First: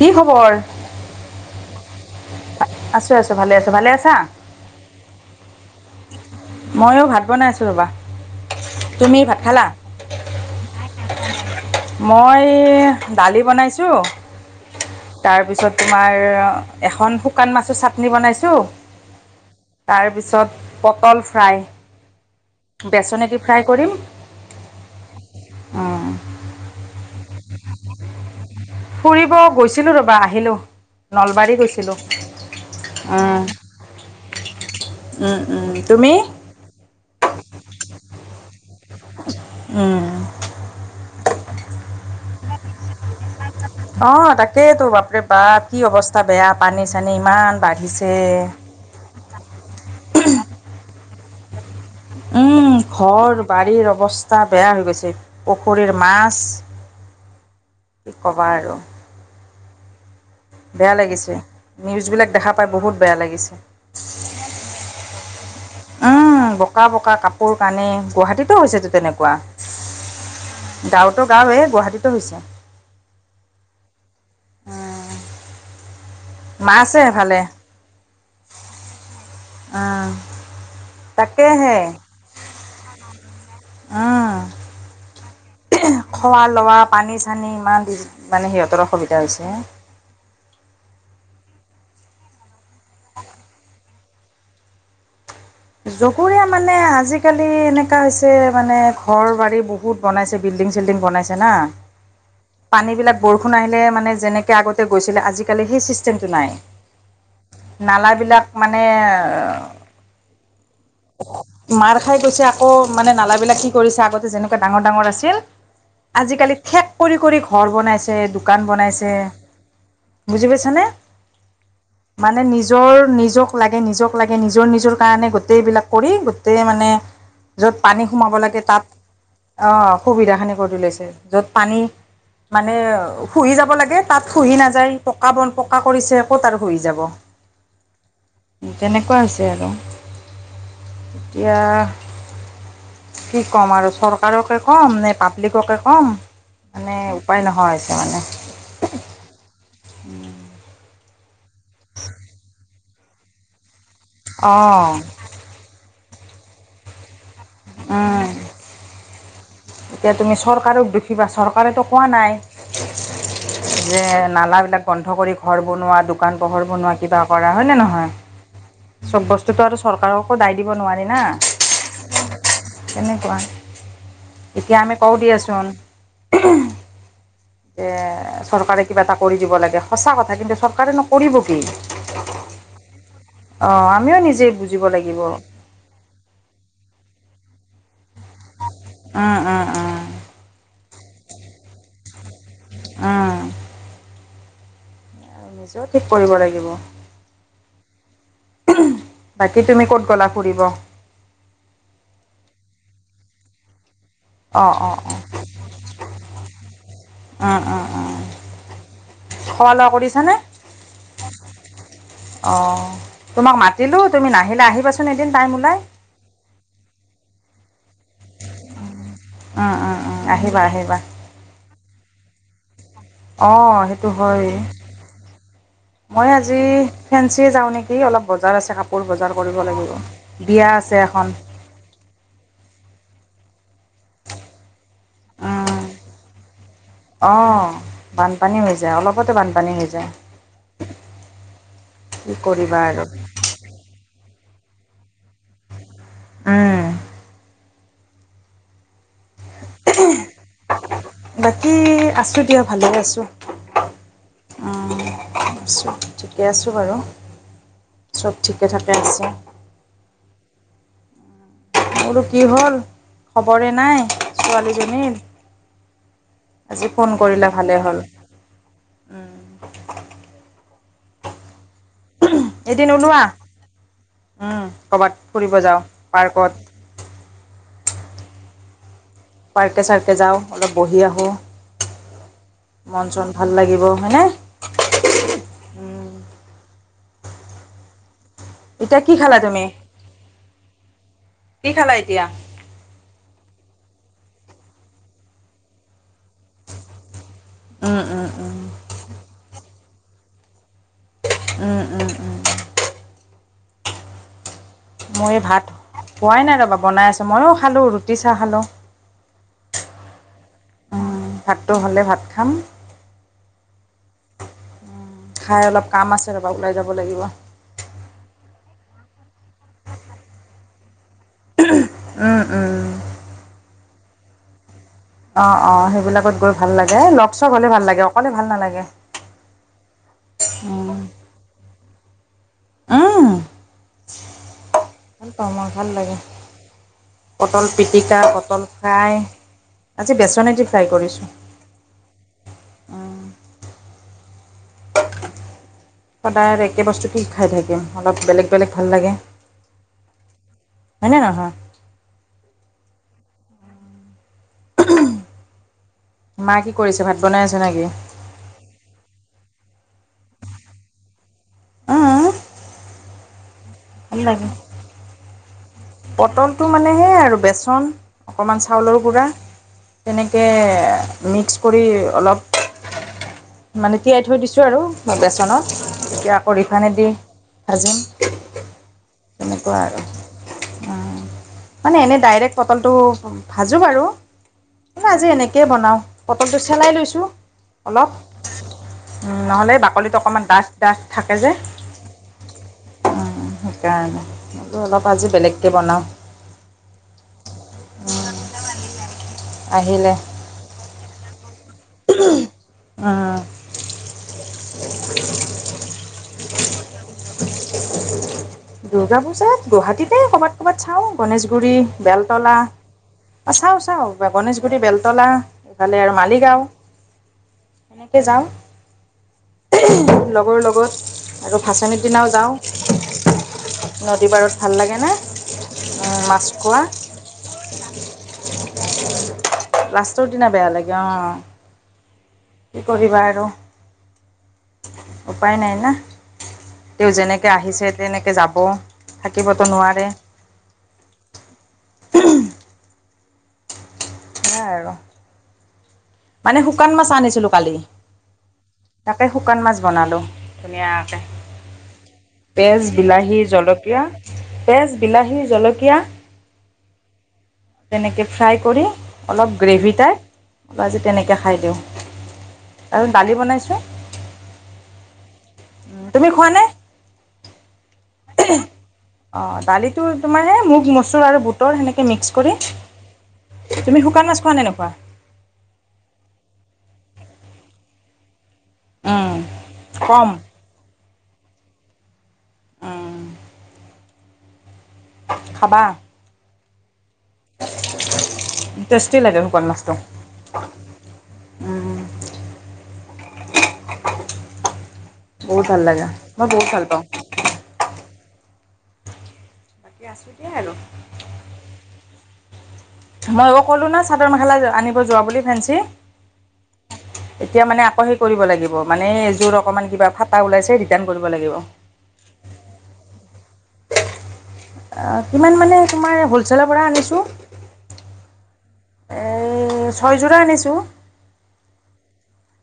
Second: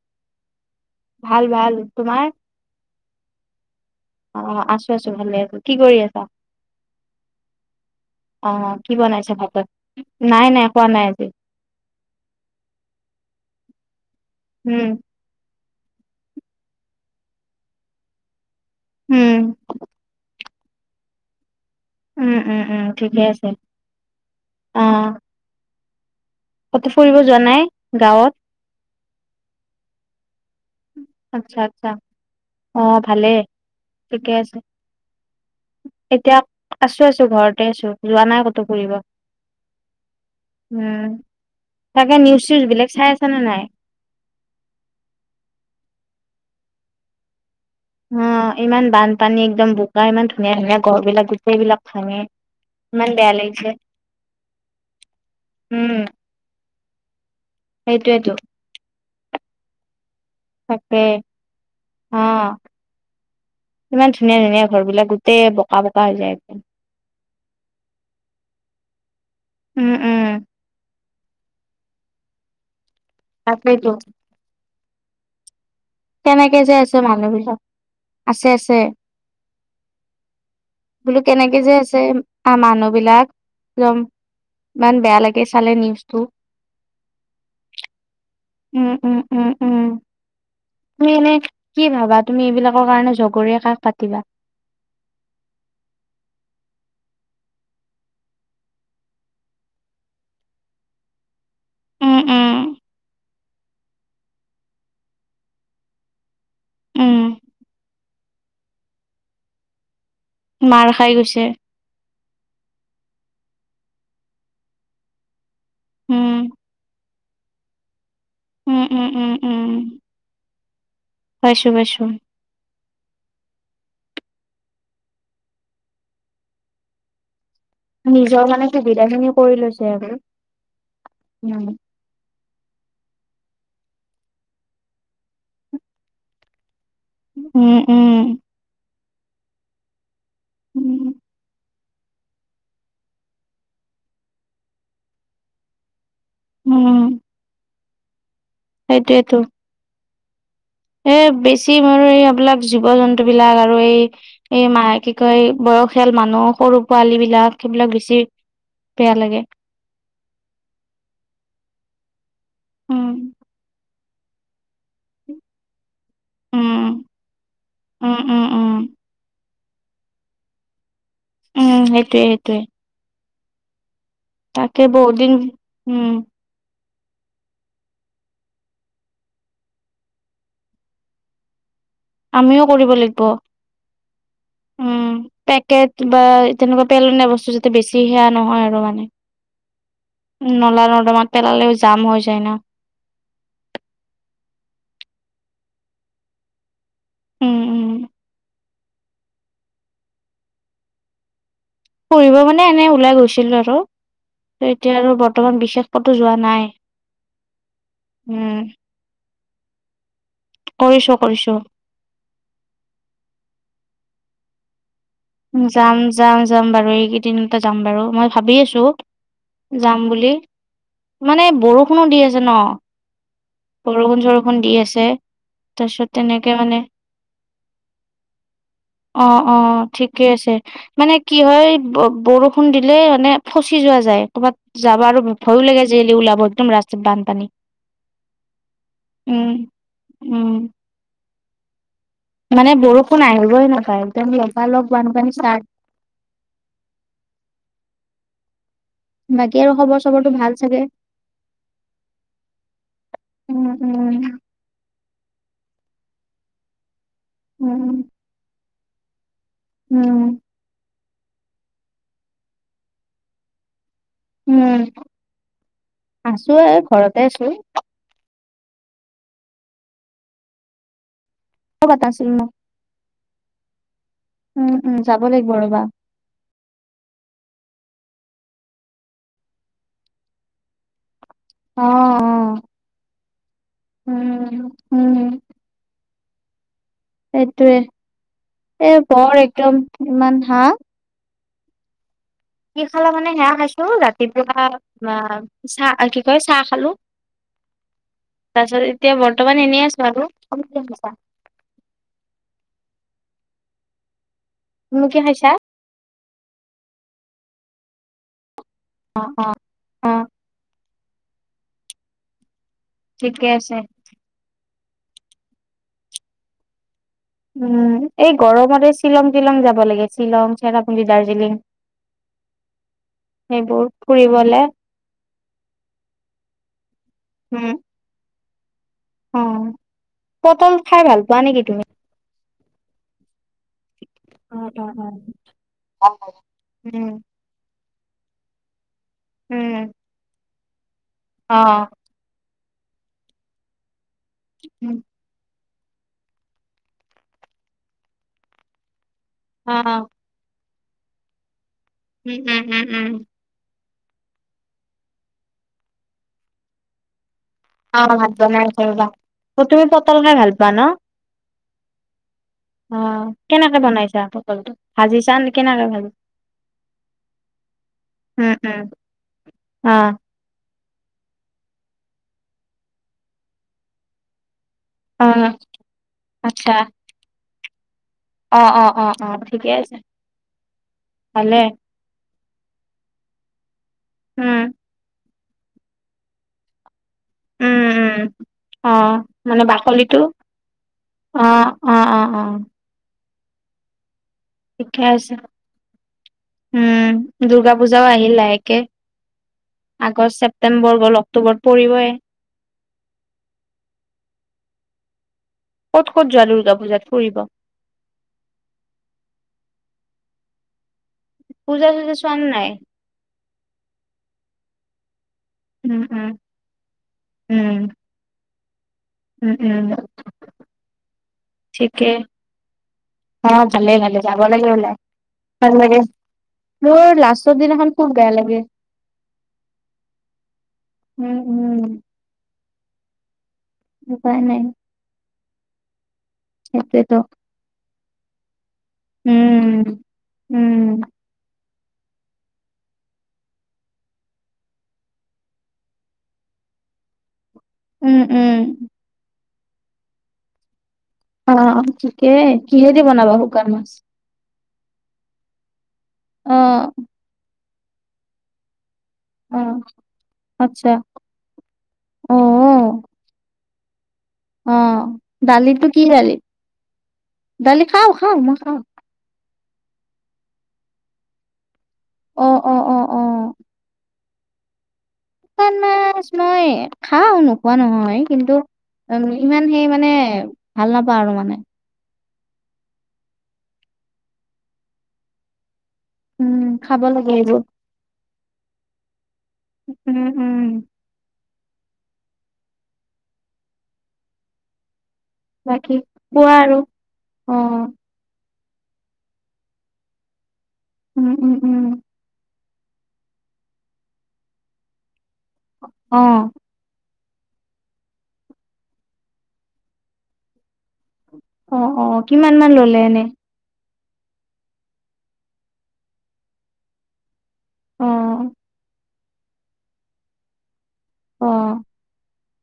কি খবৰ ভাল ভাল তোমাৰ আছো আছো ভালে আছো ভালে আছা অ আছো আছো ভালে আছো কি কৰি আছা ময়ো ভাত বনাই আছো ৰ'বা অ কি তুমি বনাইছে ভাত খালা ভাতত নাই নাই কোৱা নাই আজি মই দালি বনাইছোঁ হু তাৰপিছত তোমাৰ এখন শুকান মাছৰ চাটনি বনাইছো উম তাৰ পিছত পটল ফ্ৰাই উম উম উম ঠিকে বেচনেদি আছে ফ্ৰাই কৰিম অ অ কতো ফুৰিব যোৱা নাই গাঁৱত ফুৰিব গৈছিলো ৰবা আহিলো আচ্ছা নলবাৰী আচ্ছা গৈছিলো অ ভালে উম, ঠিকে আছে উম, উম, তুমি এতিয়া আছো আছো ঘৰতে আছো যোৱা নাই ক'তো ফুৰিব উম উম তাকে নিউজ চিউজ বিলাক চাই আছা নে নাই অ তাকেই তো বাপৰে বাপ কি অৱস্থা বেয়া পানী চানী ইমান বাঢ়িছ অ ইমান বানপানী একদম বোকা ইমান ধুনীয়া ধুনীয়া ঘৰ বিলাক গোটেই বিলাক ভাঙে উম ইমান বেয়া ঘৰ লাগিছে বাৰীৰ অৱস্থা বেয়া হৈ গৈছে উম পুখুৰীৰ মাছ কি সেইটোয়েতো ক'বা আৰু। বেয়া তাকে লাগিছে, নিউজবিলাক অ দেখা পাই বহুত বেয়া লাগিছে। ইমান ধুনীয়া ধুনীয়া ঘৰ বিলাক গোটেই বোক বোকা হৈ যায়। উম, বোকা বোকা কাপোৰ কানে গুৱাহাটীতো হৈছেতো তেনেকুৱা। উম উম। গাঁৱতো গাঁওৱ গুৱাহাটীতো হৈছে। তাকেটো। কেনেকে যে আছে মাছে মানুহ এফালে বিলাক, আছে আছে। উম, বোলো কেনেকে যে তাকেহে আছে। আৰু মানুহ বিলাক একদম, উম। ইমান বেয়া লাগে চালে নিউজটো। খোৱা লোৱা পানী চানী ইমান দিন। উম উম উম উম। তুমি এনে কি ভাবা তুমি এইবিলাকৰ কাৰণে জগৰীয়া কাক পাতিবা? জকুৰীয়া মানে আজিকালি এনেকা হৈছে মানে ঘৰ বাৰী বহুত বহুত বনাইছে বিল্ডিং চিল্ডিং বনাইছে না। উম উম পানীবিলাক বৰষুণ আহিলে মানে যেনেকৈ আগতে গৈছিলে আজিকালি সেই ছিষ্টেমটো নাই। উম নাল বিলাক মানে। মাৰ খাই গৈছে। মাৰ খাই গৈছে আকৌ মানে নালাবিলাক কি কৰিছে আগতে যেনেকুৱা ডাঙৰ ডাঙৰ আছিল। উম আজিকালি ঠেক কৰি কৰি ঘৰ বনাইছে দোকান উম উম বনাইছে। উম উম বুজি পাইছানে। আছো আছো। মানে নিজৰ নিজক লাগে নিজক লাগে নিজৰ নিজৰ কাৰণে গোটেইবিলাক কৰি গোটেই মানে- য'ত পানী সোমাব নিজৰ লাগে মানে তাত, সুবিধা খিনি কৰি লৈছে আৰু। সুবিধাখিনি কৰি লৈছে য'ত উম পানী- মানে শুহি যাব লাগে তাত শুহি নাযায় পকা বন পকা কৰিছে ক'ত আৰু শুহি যাব। উম উম। তেনেকুৱা আছে আৰু। উম। এতিয়া- কি ক'ম আৰু চৰকাৰকে ক'ম নে পাব্লিককে কম। মানে উপায় নোহোৱা হৈছে মানে। সেইটোৱেটো। এ বেছি মোৰ এই এইবিলাক জীৱ জন্তু বিলাক আৰু এই এই অ' মাহেকী- এই বয়সীয়াল মানুহ সৰু পোৱালী বিলাক সেইবিলাক উম। বেছি বেয়া লাগে। এতিয়া তুমি চৰকাৰক দুখীবা চৰকাৰেতো কোৱা নাই। উম যে নালা বিলাক বন্ধ কৰি ঘৰ বনোৱা দু দোকান পোহৰ বনোৱা উম কিবা কৰা হয়'নে নহয়। উম উম চব বস্তুতটো আৰু চৰকাৰকো দায় দিব নোৱাৰি না। উম সেইটোৱে সেইটোৱে। তেনেকুৱা, এতিয়া আমি বহুত কওঁ দিন দিয়াচোন। উম চৰকাৰে কিবা এটা কৰি দিব লাগে সঁচা কথা কিন্তু চৰকাৰে নকৰিব কি। আমিও কৰিব লাগিব। অ আমিও নিজে বুজিব লাগিব। কেট বা তেনেকুৱা পেলনীয়া বস্তু যাতে বেছি হে আনা নহয় আৰু মানে। উম উম। নলা নৰ্দমাত পেলালেও জাম হৈ যায় না- অ [unintelligible] নিজেও ঠিক কৰিব লাগিব- উম উম- বাকী তুমি ক'ত গ'লা ফুৰিব- ফুৰিব মানে এনে ওলাই গৈছিল আৰু ত অঁ অঁ এতিয়া আৰু অঁ বৰ্তমান বিশেষ কতো যোৱা নাই। উ উ উ উম খোৱা লোৱা কৰিছানে- কৰিছো কৰিছো অঁ তোমাক মাতিলোঁ তুমি নাহিলা আহিবাচোঁন- যাম যাম যাম বাৰু এইকেইদিনতে যাম বাৰু মই ভাবি আছোঁ- উম উম যাম উম বুলি আহিবা আহিবা মানে বৰষুণো দি আছে ন- অঁ সেইটো বৰষুণ হয়- চৰষুণ দি আছে তাৰপিছত মই তেনেকে আজি মানে ফেঞ্চিয়ে যাওঁ নেকি অলপ বজাৰ আছে কাপোৰ অ বজাৰ অ কৰিব লাগিব- ঠিকে আছে বিয়া মানে এখন কি হয় বৰষুণ দিলে মানে ফচি যোৱা যায়- ক'ৰবাত যাব আৰু ভয়ো লাগে যে ওলাব একদম ৰাস্তা- অঁ বানপানী হৈ যায় অলপতে উম বানপানী হৈ যায়- উম কি মানে কৰিবা আৰু বৰষুণ আহিবই নাপায় তেওঁ লগা লগ বানপানী [unintelligible] উম- বাকী আৰু খবৰ চবৰটো ভাল চাগে- বাকী আছোঁ দিয়া ভালে আছোঁ উম উম- উম, ঠিকে আছোঁ বাৰু উম চব ঠিকে থাকে আছে উম বোলো কি হ'ল খবৰে নাই উম ছোৱালীজনীৰ আছো এ আজি ফোন ঘৰতে আছো কৰিলে ভালে হ'ল- উম [unintelligible] [unintelligible] আছিল ন- এদিন ওলোৱা উম উম উম কৰবাত যাব লাগিব ফুৰিব যাওঁ ৰবা পাৰ্কত- পাৰ্কে চাৰ্কে যাওঁ অলপ বহি আহোঁ অ অ মন চন ভাল লাগিব হয়নে [inaudible] উম, সেইটোৱে এতিয়া এ কি খালা বৰ তুমি একদম ইমান হা কি খালা এতিয়া কি খালা মানে সেয়া খাইছো ৰাতিপুৱা বা চাহ অ কি কয় চাহ খালো উম উম উম তাৰ পিছত এতিয়া বৰ্তমান এনেই আছো আৰু [unintelligible] উম উম উম। তুমি কি মই এই খাইছা ভাত খোৱাই নাই ৰ'বা বনাই আছো ময়ো খালোঁ ৰুটি চাহ খালোঁ [inaudible] অ উম ভাতটো হ'লে ভাত খাম ঠিকে আছে হয় অলপ কাম আছে ৰবা ওলাই যাব লাগিব উম এই গৰমত শ্বিলং টিলং যাব লাগে শ্বিলং চেৰাপুঞ্জী দাৰ্জিলিং উম, উম। সেইবোৰ ফুৰিবলে অঁ অঁ সেইবিলাকত গৈ ভাল লাগে এ লগ চগ হ'লে উম ভাল লাগে অকলে ভাল নালাগে অ পটল উম, খাই ভাল পোৱা নেকি তুমি উম, অ অ ভাল পাওঁ মই ভাল অ অ লাগে। উম পটল পিটিকা পটল ফ্ৰাই উম আজি বেচনেদি ফ্ৰাই কৰিছোঁ অ উম, [inaudible] সদায় আৰু একে বস্তু কি খাই থাকিম অলপ বেলেগ বেলেগ ভাল লাগে অ হয়নে নহয় উম উম উম উম মা কি কৰিছে ভাত বনাই আছে নেকি অ ভাত বনাই আছে ৰবা অ তুমি পটল খাই ভাল পোৱা ন অঁ- অ অ কেনেকে বনাইছা পটলটো ভাজিছা নে কেনেকে ভাজিছা পটলটো মানে সে আৰু বেচন উম, অকমান উম, চাউলৰ গুৰা অ', তেনেক কে মিক্স কৰি অলপ মানে তিঁয়াই থৈ দিছো আৰু অ', বেচনত এতিয়া আকৌ আচ্ছা ৰিফাইনেদি ভাজিম অ', অ', অ', অ', ঠিকে তেনেকুৱা আছে আৰু ভালে মানে এনে ডাইৰেক্ট পটলটো ভাজোঁ বাৰু উ যে এনেকে বনাও পটলটো চেলাই লৈছো উম, অলপ উম, অ', মানে নহ'লে বাকলিতো বাকলিটো অকমান ডাঠ ডাঠ থাকে যে অ', অ', অ', অ', উম সেইকাৰণে বোলো ঠিকে অলপ আজি আছে বেলেগকৈ বনাওঁ উম দূৰ্গা পূজাও আহিল লাহেকে আহিলে আগচ ছেপ্তেম্বৰ গ'ল অক্টোবৰত পৰিবই অ'। ক'ত ক'ত যোৱা দুৰ্গা পূজাত ফুৰিব। দুৰ্গা পূজাত গুৱাহাটীতে ক'বাত ক'বাত চাওঁ গনেশগুৰি পূজা চূজা চোৱা নে বেলতলা। নাই? অ চাও চাওঁ বে গণেশগুৰি বেলতলা। এইফালে উম, আৰু উম, মালিগাঁও উম, এনেকে যাওঁ উম, উম, লগৰ লগত আৰু ভাচনিৰ ঠিকে দিনাও যাওঁ অ ভালে ভালে নদী যাব পাৰত লাগে ভাল বুলে না ভাল লাগে মাছ খোৱা মোৰ লাষ্ট ত দিনাখন খুপ গাই লাগে লাষ্টৰ দিনা বেয়া লাগে উম, অ'। উম, কি কৰিবা আৰু। উপায় নাই। উপায় নাই না তেওঁ সেইটোৱেতো যেনেকে আহিছে তেনেকে যাব। থাকিবতো উম, নোৱাৰে। উম। সেইয়াই আৰু মানে শুকান মাছ আনিছিলো কালি। উম উম। তাকে শুকান মাছ বনালো ধুনীয়াকে। অ', ঠিকেই পিয়াজ কিহেদি বনাবা বিলাহী শুকান মাছ? জলকীয়া পেজ বিলাহী জলকীয়া অ'। তেনেকে ফ্ৰাই কৰি অলপ অ', গ্ৰেভি টাইপ আচ্ছা আজি তেনেকে খাই দিওঁ অ', আৰু দালি বনাইছোঁ অ' দালটো কি তুমি দালি, খোৱানে দালি খাও খাও মই খাওঁ অ' দালিটো তোমাৰে এ মগ-মচুৰ আৰু বুটৰ সেনেক কে মিক্স কৰি অ', অ', অ', অ', তুমি শুকান মাছ খোৱা নে নোখোৱা? শুকান মাছ মই খাওঁ নোকোৱা নহয় কিন্তু উম ইমান সেই মানে কম ভাল নাপাওঁ আৰু মানে অ খাবা উম খাব লাগে সেইবো টেষ্টি লাগে শুকান মাছটো উম উম উম বহুত ভাল বাকী লাগে মই কোৱা বহত আৰু ভাল পাওঁ অ দিয়া আছোঁ দিয়া আৰু উম উম উম মই আক ক'লো ন চাদৰ-মেখেলা আনিব যোৱা বুলি ফেঞ্চি অ এতিয়া মানে আকৌ সেই কৰিব লাগিব মানে এযোৰ অকমান কিবা ফাটা ওলাইছে ৰিটাৰ্ণ কৰিব লাগিব। অ অ কিমান মান ললে এনে অ কিমান মানে তোমাৰ হ'লচেলৰ পৰা আনিছোঁ অ এই ছয়যোৰা আনিছোঁ। অ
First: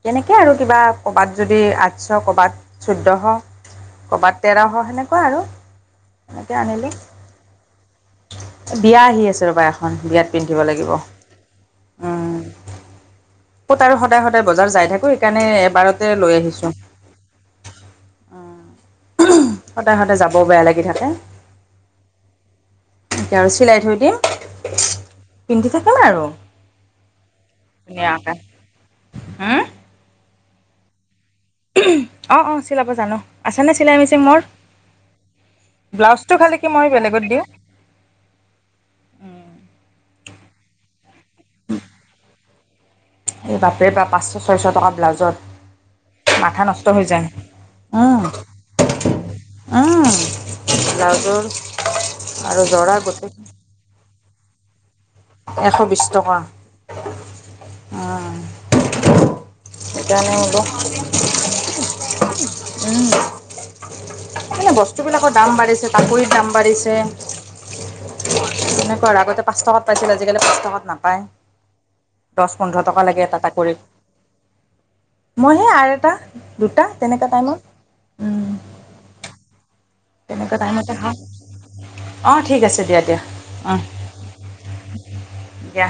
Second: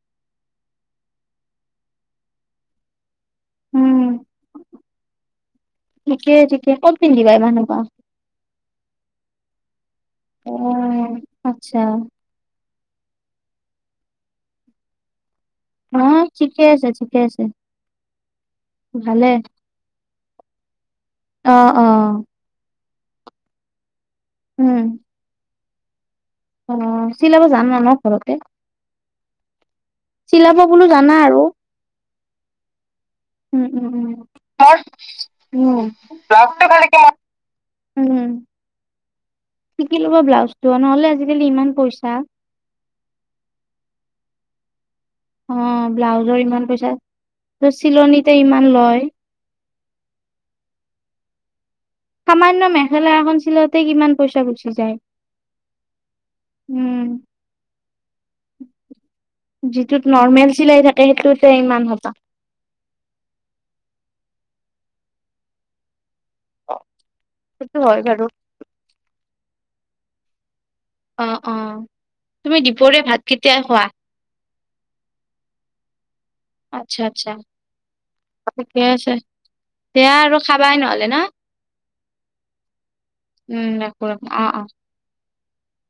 তেনেকে আৰু কিবা কবাত যদি আঠশ কবাত চৈধ্যশ কবাত তেৰশ সেনেকুৱা আৰু ঠিকে এনেকৈ ঠিকে আনিলোঁ ক'ত পিন্ধিবা ইমান সুপা বিয়া আহি আছে ৰবা এখন বিয়াত পিন্ধিব লাগিব। আটচ্ছা। ক'ত আৰু সদায় সদায় বজাৰ যাই থাকো সেইকানে হয় ঠিকে আছে ঠিকে আছে ভালে। সদায় সদায় যাব বেয়া লাগি থাকে অ অ এতিয়া আৰু চিলাই থৈ দিম উম পিন্ধি থাকিম আৰু অ চিলাব জানা ন ঘৰত? হম চিলাব বোলো জানা আৰু অ অ চিলাব জানো উম আছেনে উম চিলাই উম মিচিং মোৰ ব্লাউজটো খালি কি মই বেলেগত দিওঁ উম শিকি ল'ব ব্লাউজটো নহ'লে আজিকালি ইমান পইচা এই বাপেৰে বা পাঁচশ, ছয়শ টকা ব্লাউজত অ ব্লাউজৰ মাথা ইমান নষ্ট পইচা হৈ যায় উম চিলনিতে ইমান লয় উম। সামান্য আৰু জৰা মেখেলা গোটেই এখন চিলাওঁতে কিমান পইচা গুচি যায়? এশ বিশ টকা। উম। উম যিটোত সেইকাৰণে নৰ্মেল বোলো চিলাই থাকে সেইটোতে ইমান হোপাহ। উম। মানে বস্তুবিলাকৰ দাম বাঢ়িছে, কাপোৰৰ দাম বাঢ়িছে। সেইটো হয় বাৰু। তেনেকুৱাই, আগতে পাঁচ টকাত পাইছিল, আজিকালি পাঁচ টকাত না- হয় অ অ দহ, তুমি পোন্ধৰ টকা দুপৰীয়া ভাত লাগে এটা কেতিয়া তাকৰিত। খোৱা মই সেই আৰু এটা- দুটা আচ্ছা তেনেকুৱা আচ্ছা, টাইমত উম ঠিকে আছে। সেয়া আৰু তেনেকুৱা খাবাই টাইমতে নহ'লে ন। খাওঁ অঁ ঠিক আছে দিয়া দিয়া উম ন ক অঁ অঁ। দিয়া।